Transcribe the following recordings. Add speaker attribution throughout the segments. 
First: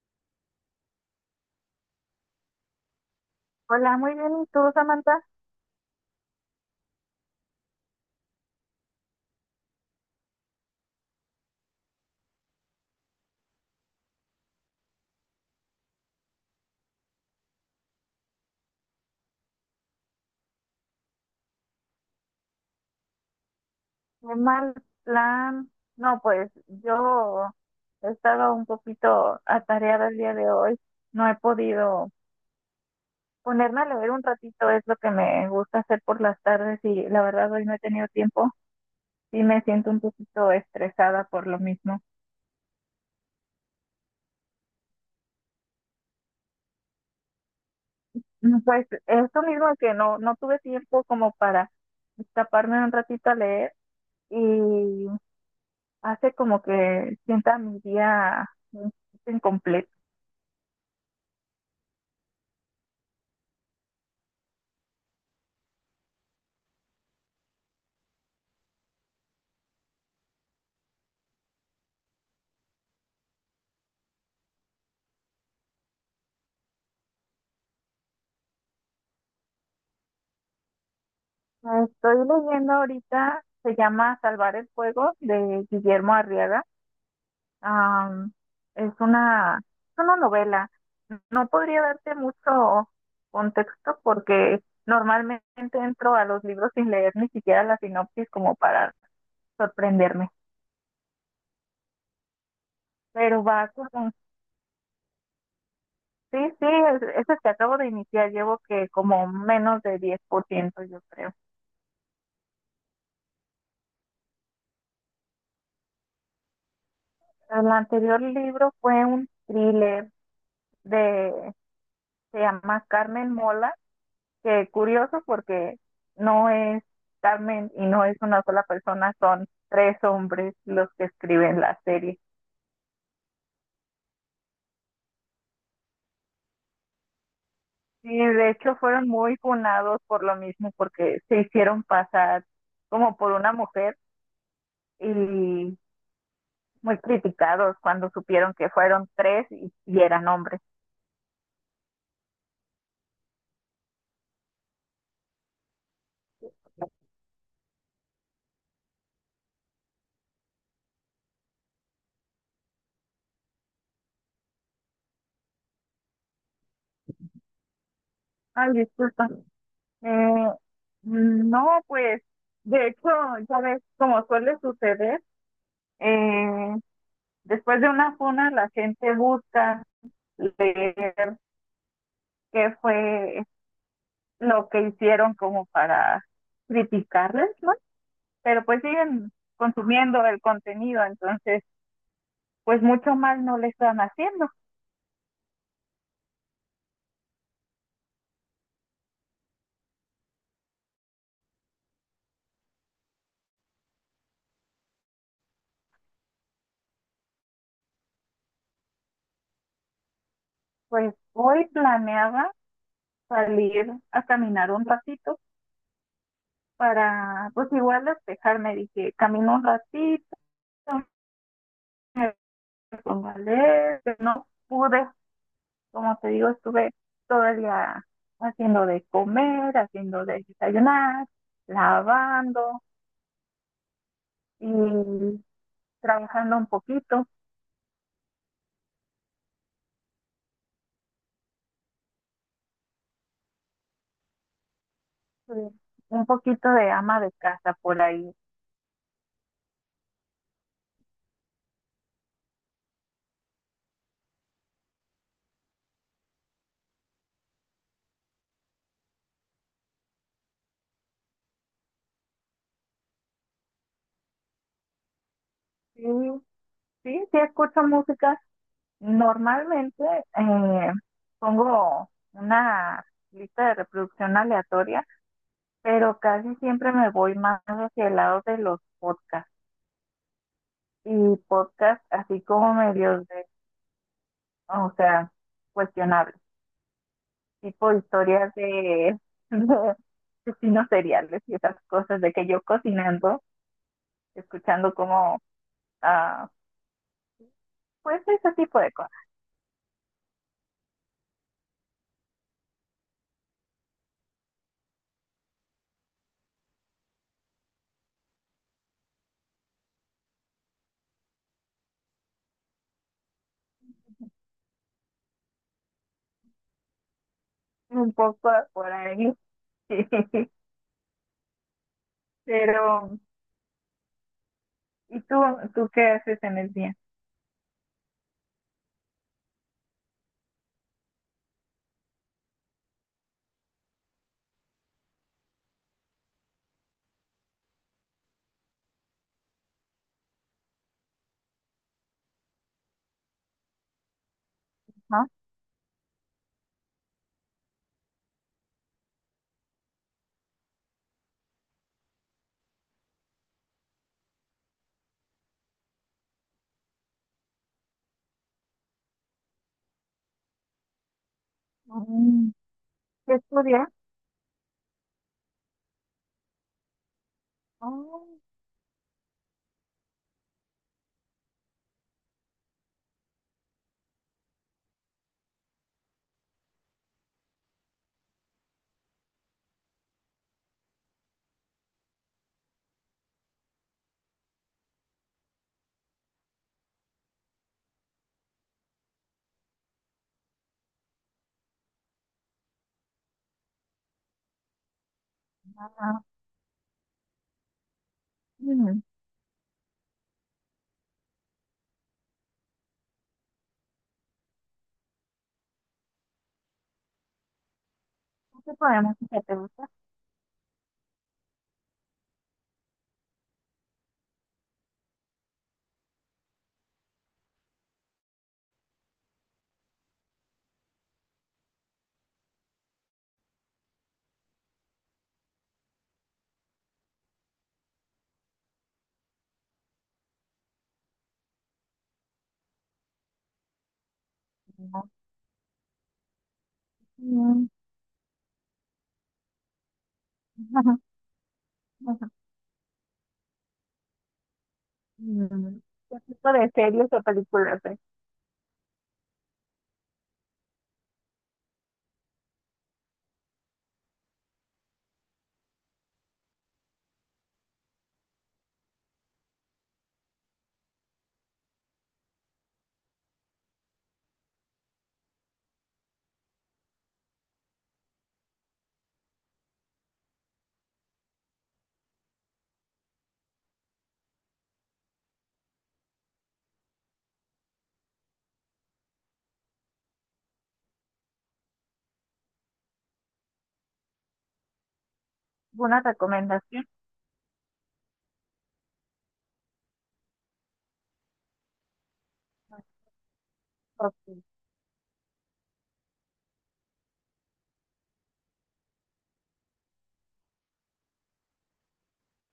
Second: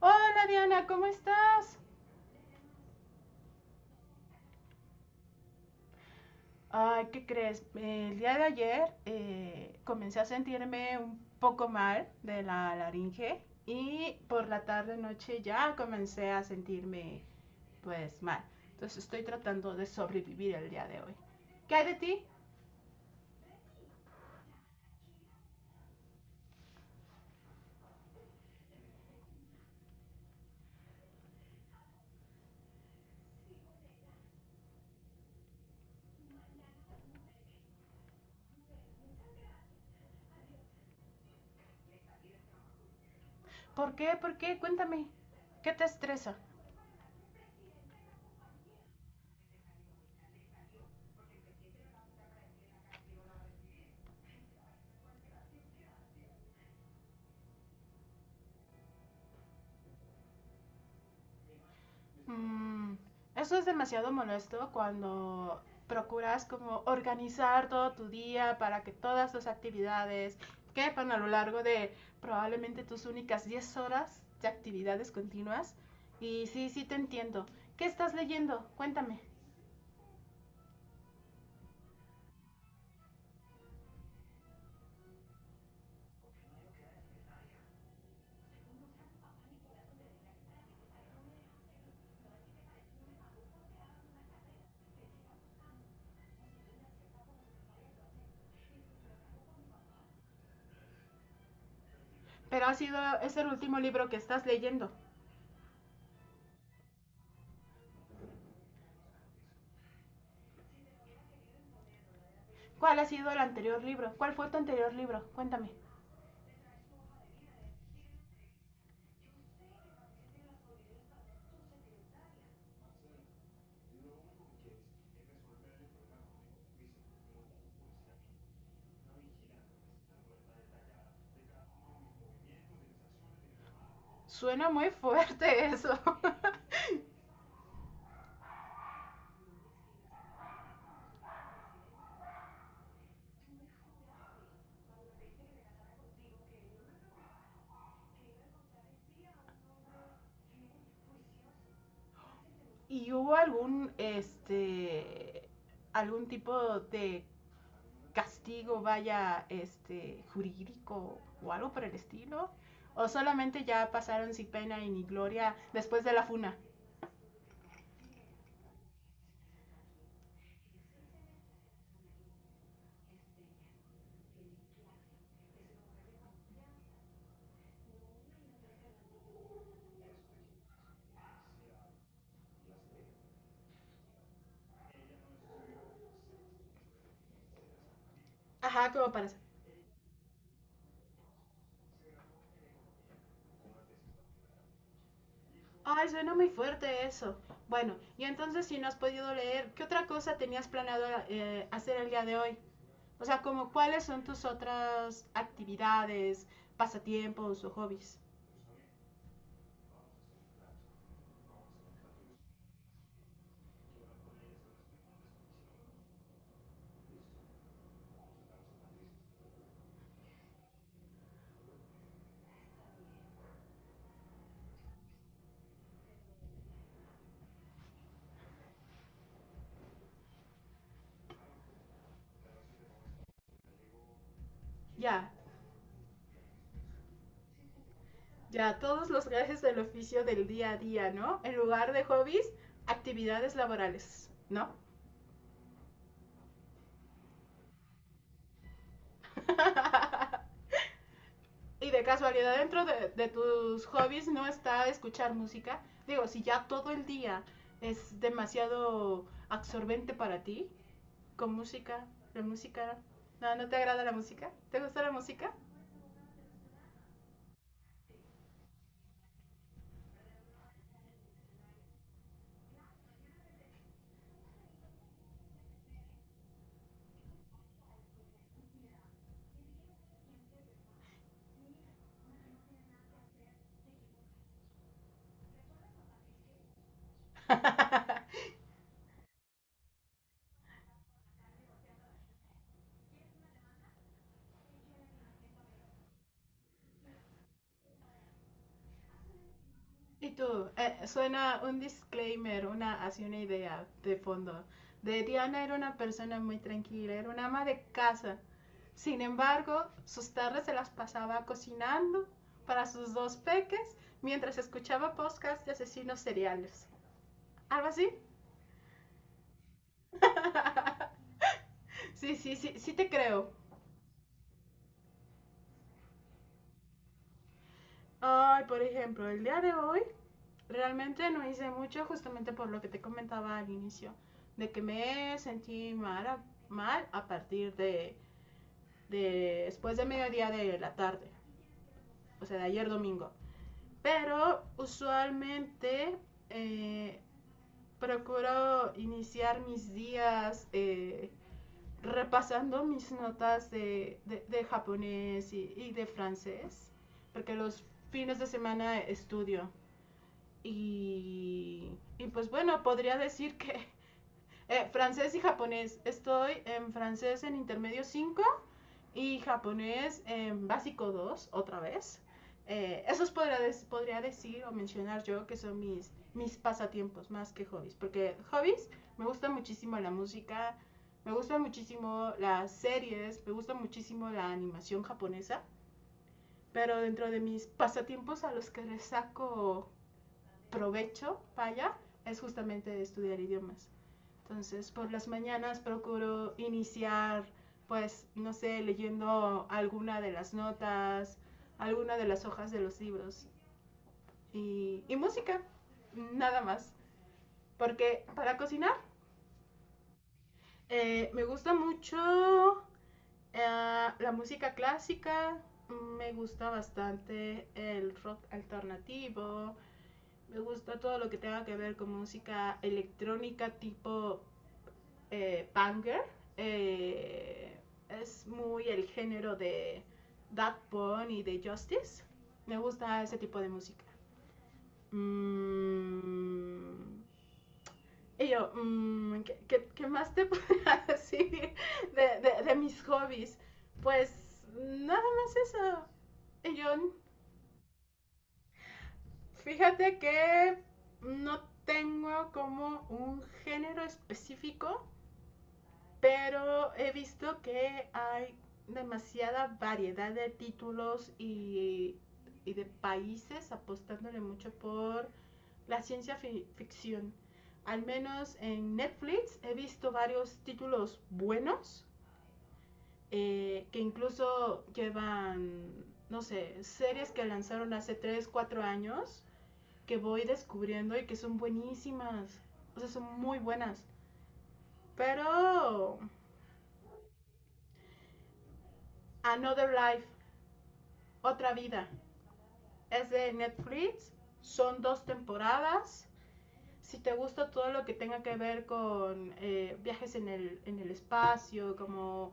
Speaker 1: Hola Diana, ¿cómo estás?
Speaker 2: Hola, muy bien. ¿Y tú, Samantha?
Speaker 1: Ay, ¿qué crees? El día de ayer comencé a sentirme un poco mal de la laringe y por la tarde noche ya comencé a sentirme pues mal. Entonces estoy tratando de sobrevivir el día de hoy. ¿Qué hay de ti?
Speaker 2: Qué mal plan. No, pues yo he estado un poquito atareada el día de hoy. No he podido ponerme a leer un ratito, es lo que me gusta hacer por las tardes y la verdad hoy no he tenido tiempo. Sí me siento un poquito estresada por lo mismo.
Speaker 1: ¿Por qué? ¿Por qué? Cuéntame. ¿Qué te estresa?
Speaker 2: Pues esto mismo que no tuve tiempo como para escaparme un ratito a leer y hace como que sienta mi día mm, incompleto.
Speaker 1: Mm, eso es demasiado molesto cuando procuras como organizar todo tu día para que todas tus actividades quepan a lo largo de probablemente tus únicas 10 horas de actividades continuas. Y sí, sí te entiendo. ¿Qué estás leyendo? Cuéntame.
Speaker 2: Estoy leyendo ahorita, se llama Salvar el Fuego de Guillermo Arriaga. Am, es una novela. No podría darte mucho contexto porque normalmente entro a los libros sin leer ni siquiera la sinopsis como para sorprenderme.
Speaker 1: Pero ha sido, es
Speaker 2: Pero
Speaker 1: el
Speaker 2: va
Speaker 1: último libro
Speaker 2: como,
Speaker 1: que estás leyendo.
Speaker 2: sí, sí, es el que acabo de iniciar. Llevo que como menos de 10% yo creo.
Speaker 1: ¿Cuál ha sido el anterior libro? ¿Cuál fue tu anterior libro? Cuéntame.
Speaker 2: El anterior libro fue un thriller de, se llama Carmen Mola, que curioso porque no es Carmen y no es una sola persona, son tres hombres los que escriben la serie.
Speaker 1: Suena muy fuerte eso.
Speaker 2: Y de hecho fueron muy funados por lo mismo, porque se hicieron pasar como por una mujer y muy criticados cuando supieron que fueron tres y eran hombres.
Speaker 1: ¿Y hubo algún, este, algún tipo de castigo, vaya, este, jurídico o algo por el estilo? ¿O solamente ya pasaron sin pena y ni gloria después de la funa?
Speaker 2: Ay, disculpa. Eh, no, pues de hecho, ya ves, como suele suceder, eh, después de una funa la gente busca leer qué fue lo que hicieron como para criticarles, ¿no? Pero pues
Speaker 1: Ajá, como
Speaker 2: siguen
Speaker 1: parece.
Speaker 2: consumiendo el contenido, entonces pues mucho mal no le están haciendo.
Speaker 1: Ay, suena muy fuerte eso. Bueno, y entonces si no has podido leer, ¿qué otra cosa tenías planeado hacer el día de hoy? O sea, como cuáles son tus otras actividades, pasatiempos o hobbies.
Speaker 2: Pues hoy planeaba salir a caminar un ratito para pues igual despejarme, dije, camino un ratito, me pongo a leer, pero no pude, como te digo, estuve todo el día haciendo de comer, haciendo de desayunar, lavando,
Speaker 1: Ya,
Speaker 2: y trabajando
Speaker 1: ya, todos los gajes del oficio del día a día, ¿no? En lugar de hobbies, actividades laborales, ¿no?
Speaker 2: eh, un poquito de ama de casa por ahí.
Speaker 1: Y de casualidad dentro de tus hobbies no está escuchar música. Digo, si ya todo el día es demasiado absorbente para ti, con música, la música... No, ¿no te agrada la música? ¿Te gusta la música?
Speaker 2: Sí, sí, sí escucho música. Normalmente eh, pongo una lista de reproducción aleatoria, pero casi siempre me voy más hacia el lado de los podcasts y podcasts así como medios de, o sea, cuestionables, tipo historias de, de asesinos seriales y esas cosas de que yo cocinando escuchando como, ah, pues ese tipo de cosas,
Speaker 1: Y tú, suena un disclaimer, una, así una idea de fondo. De Diana era una persona muy tranquila, era una ama de casa. Sin embargo, sus tardes se las pasaba cocinando para sus dos peques mientras escuchaba podcasts de asesinos seriales. ¿Algo así?
Speaker 2: un poco por ahí.
Speaker 1: Sí, sí, sí,
Speaker 2: Pero,
Speaker 1: sí te creo.
Speaker 2: ¿y tú qué haces en el día?
Speaker 1: Ay, por ejemplo, el día de hoy realmente no hice mucho justamente por lo que te comentaba al inicio, de que me sentí mal a, mal a partir de después de mediodía de la tarde, o sea, de ayer domingo. Pero
Speaker 2: ¿No?
Speaker 1: usualmente eh, procuro iniciar mis días repasando mis notas de japonés y, de francés, porque los fines de semana estudio. Y, y pues
Speaker 2: Mm.
Speaker 1: bueno, podría
Speaker 2: ¿Qué
Speaker 1: decir que
Speaker 2: estudias?
Speaker 1: francés y japonés. Estoy en francés en intermedio
Speaker 2: Oh.
Speaker 1: cinco y japonés en básico 2 otra vez. Esos podría, podría decir o mencionar yo que son mis, mis pasatiempos más que hobbies, porque hobbies me gusta muchísimo la música, me gusta muchísimo las series, me gusta muchísimo la animación japonesa, pero dentro de mis pasatiempos a los que les saco provecho, vaya, es justamente estudiar idiomas. Entonces, por las mañanas
Speaker 2: ah,
Speaker 1: procuro iniciar, pues, no sé,
Speaker 2: mm,
Speaker 1: leyendo alguna de las notas, alguna de las hojas de los libros y música, nada más. Porque para
Speaker 2: ¿Qué tipo
Speaker 1: cocinar
Speaker 2: de música te gusta?
Speaker 1: me gusta mucho la música clásica, me gusta bastante el rock alternativo, me gusta todo lo que tenga que ver con música electrónica tipo banger. eh, es muy el género de That Bunny y de Justice. Me gusta ese tipo de música.
Speaker 2: No.
Speaker 1: Mm,
Speaker 2: Mm.
Speaker 1: y yo, mm, ¿qué, qué, qué más te podría decir de, de mis hobbies? Pues nada más
Speaker 2: mm,
Speaker 1: eso.
Speaker 2: ¿Qué tipo de
Speaker 1: Y yo,
Speaker 2: series o películas ves?
Speaker 1: fíjate que no tengo como un género específico. Pero he visto que hay demasiada variedad de títulos y de países apostándole mucho por la ciencia ficción. Al menos en Netflix he visto varios títulos buenos que incluso llevan, no sé, series que lanzaron hace 3, 4 años que voy descubriendo y que son buenísimas. O sea, son muy buenas. Pero
Speaker 2: ¿Alguna recomendación?
Speaker 1: Another Life, Otra Vida. Es de
Speaker 2: Ok.
Speaker 1: Netflix, son 2 temporadas. Si te gusta todo lo que tenga que ver con viajes en el espacio, como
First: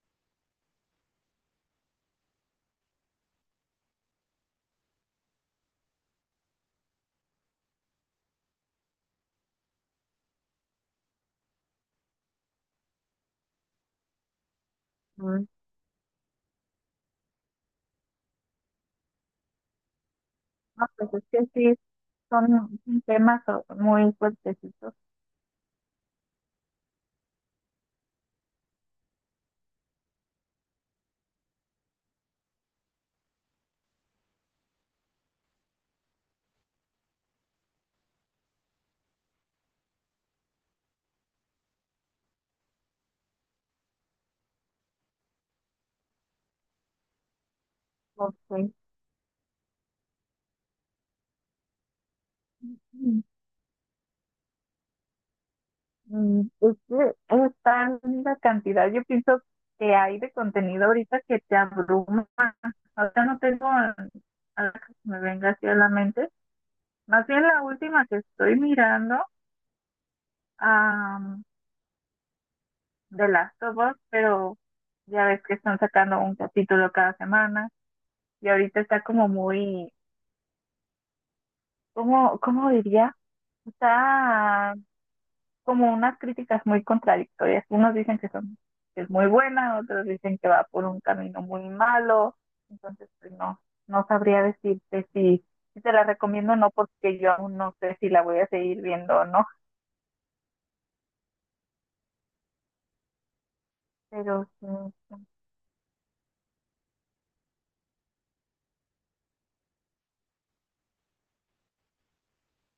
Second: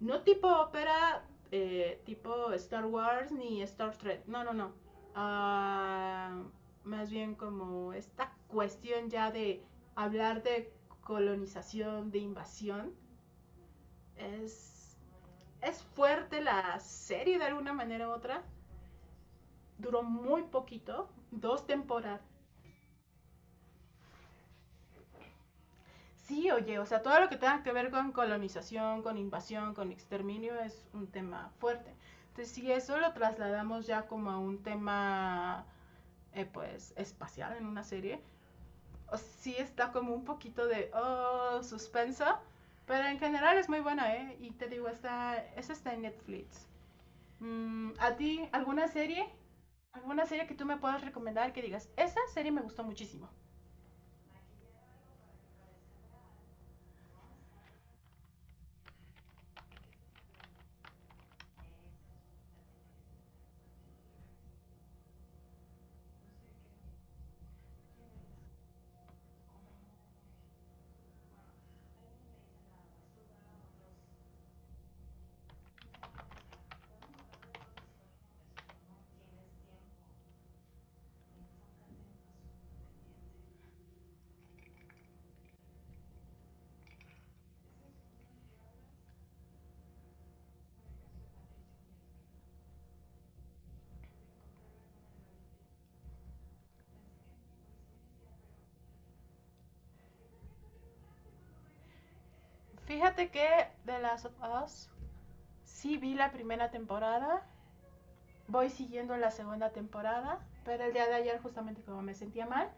Speaker 1: no tipo ópera, tipo Star Wars ni Star Trek, no, no, no. Ah, más bien como esta cuestión ya de hablar de colonización, de invasión. Es,
Speaker 2: mm,
Speaker 1: es fuerte la serie de alguna manera u otra, duró muy
Speaker 2: No,
Speaker 1: poquito,
Speaker 2: pues es que
Speaker 1: dos
Speaker 2: sí,
Speaker 1: temporadas.
Speaker 2: son temas o- muy fuertecitos.
Speaker 1: Sí, oye, o sea, todo lo que tenga que ver con colonización, con invasión, con exterminio es un tema fuerte. Entonces, si eso lo trasladamos ya como a un tema, pues, espacial en una serie, o sea, sí está como un poquito de, oh, suspenso, pero en general es muy buena, ¿eh? Y te digo, está, esa está en Netflix. Mm, ¿a ti
Speaker 2: Ok.
Speaker 1: alguna serie? ¿Alguna serie que tú me puedas recomendar que digas, esa serie me gustó muchísimo?
Speaker 2: Pues es que es tan cantidad, yo pienso que hay de contenido ahorita que te abruma. Ahorita no tengo nada que me venga así a la mente. Más bien la última que estoy mirando, am, de Last of Us, pero ya ves que están sacando un capítulo cada semana y ahorita está como muy, ¿cómo, cómo diría? Está como unas críticas muy contradictorias. Unos dicen que, son, que es muy buena, otros dicen que va por un camino muy malo. Entonces, pues no, no sabría decirte si, si te la recomiendo o no, porque yo aún no sé si la voy a seguir viendo o no.
Speaker 1: Fíjate que The Last of
Speaker 2: Pero sí,
Speaker 1: Us sí vi la primera temporada, voy siguiendo la segunda temporada, pero el día de ayer justamente como me sentía mal,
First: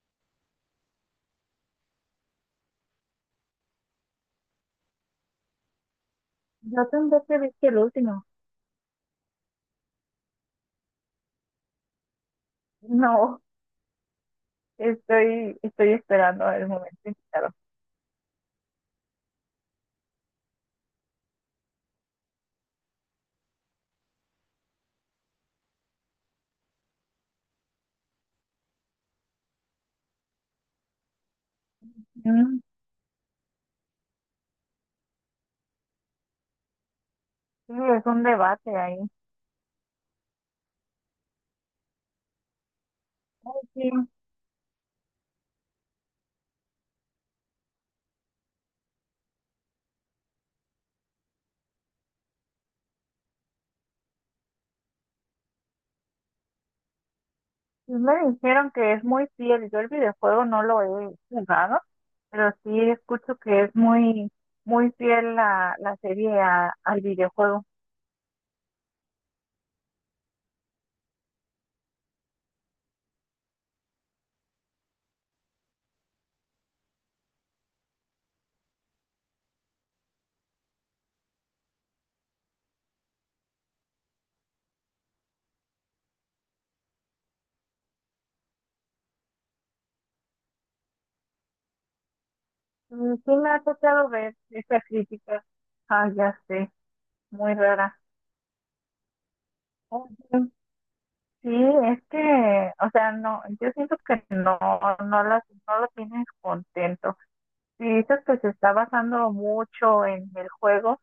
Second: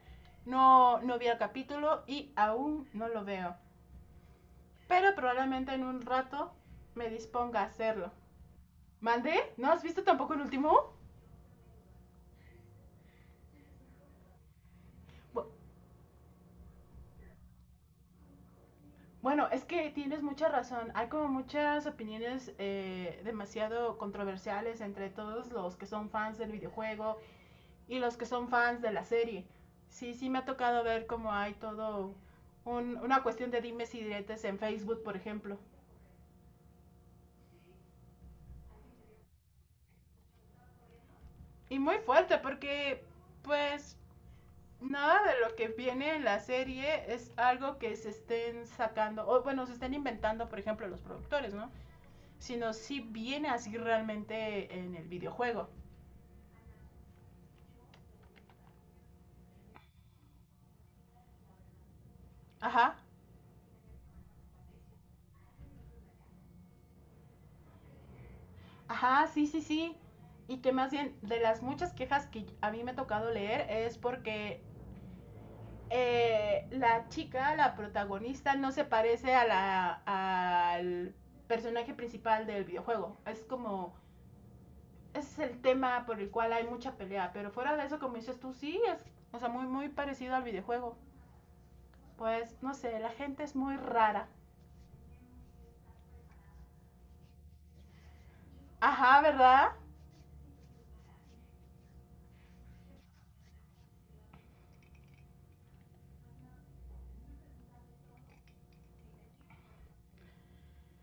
Speaker 1: no, no vi el capítulo y aún no lo veo. Pero probablemente en un rato
Speaker 2: yo
Speaker 1: me
Speaker 2: tendré que ver
Speaker 1: disponga a
Speaker 2: que el
Speaker 1: hacerlo.
Speaker 2: último.
Speaker 1: ¿Mandé? ¿No has visto tampoco el último?
Speaker 2: No, estoy esperando el momento indicado.
Speaker 1: Bueno, es que tienes mucha razón. Hay como muchas opiniones demasiado controversiales entre todos los que son fans del videojuego y los que son fans de la serie. Sí, sí me ha tocado ver cómo hay todo
Speaker 2: Mm.
Speaker 1: una cuestión de dimes y diretes en Facebook, por ejemplo.
Speaker 2: Sí, es un debate ahí.
Speaker 1: Y muy fuerte porque,
Speaker 2: Ay, sí,
Speaker 1: pues, nada de lo que viene en la serie es algo que se estén sacando, o bueno, se estén inventando, por ejemplo, los productores, ¿no? Sino si viene así realmente en el videojuego.
Speaker 2: sí me dijeron que es muy fiel. Yo el videojuego no lo he jugado, pero sí
Speaker 1: Ajá,
Speaker 2: escucho que es muy, muy fiel la serie a- al videojuego.
Speaker 1: ajá, sí, sí, sí. Y que más bien de las muchas quejas que a mí me ha tocado leer es porque la chica, la protagonista, no se parece a la, a, al personaje principal del videojuego. Es como, ese es el tema por el cual hay mucha pelea. Pero fuera de eso, como dices tú, sí, es, o sea, muy, muy parecido al videojuego. Pues, no sé, la
Speaker 2: Mm. Sí
Speaker 1: gente
Speaker 2: me
Speaker 1: es
Speaker 2: ha
Speaker 1: muy
Speaker 2: tocado
Speaker 1: rara.
Speaker 2: ver esa crítica. Ah, ya sé, muy rara.
Speaker 1: Ajá, ¿verdad?
Speaker 2: Oye, sí, es que, o sea, no, yo siento que no, no las, no lo tienes contento. Si dices que se está basando mucho en el juego,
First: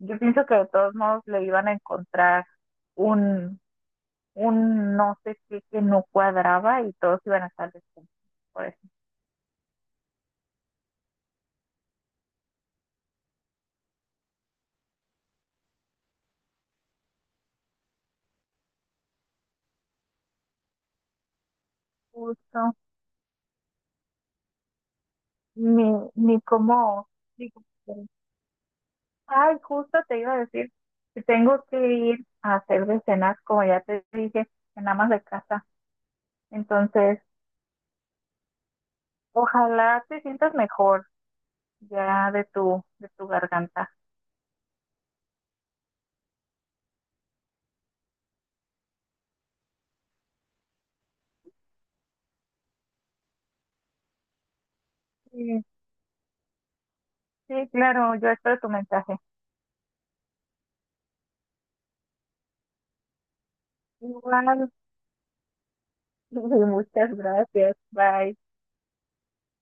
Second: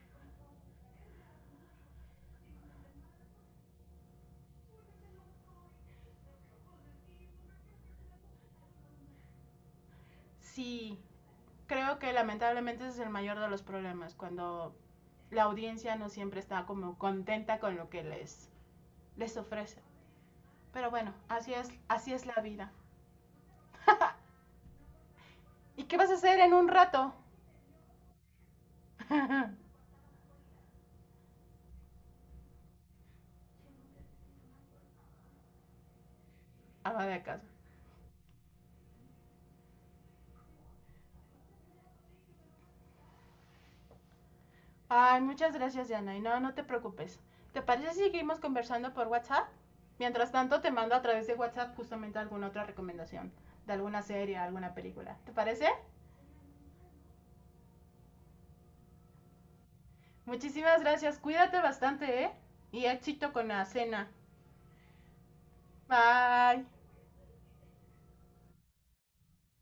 Speaker 2: yo pienso que de todos modos le iban a encontrar un un no sé qué que no cuadraba y todos iban a estar descontentos por ese
Speaker 1: Sí, creo que lamentablemente ese es el mayor de los problemas, cuando la audiencia no siempre está como contenta con lo que les ofrece. Pero bueno, así es la vida.
Speaker 2: justo,
Speaker 1: ¿Y
Speaker 2: ni,
Speaker 1: qué vas a hacer
Speaker 2: ni
Speaker 1: en un
Speaker 2: cómo,
Speaker 1: rato?
Speaker 2: ni cómo-
Speaker 1: Ama
Speaker 2: ay, justo te iba a decir que tengo que ir a hacer de cenas, como ya te dije, en amas de casa. Entonces,
Speaker 1: de casa.
Speaker 2: ojalá te sientas mejor ya de tu garganta.
Speaker 1: Ay, muchas gracias, Diana. Y no, no te preocupes. ¿Te parece si seguimos conversando por WhatsApp? Mientras tanto, te mando a través de WhatsApp justamente alguna otra recomendación de alguna serie, alguna película. ¿Te
Speaker 2: Sí,
Speaker 1: parece?
Speaker 2: sí, claro, yo espero tu mensaje.
Speaker 1: Muchísimas gracias. Cuídate bastante, ¿eh? Y éxito con la cena.
Speaker 2: Igual,
Speaker 1: Bye.
Speaker 2: muchas gracias. Bye.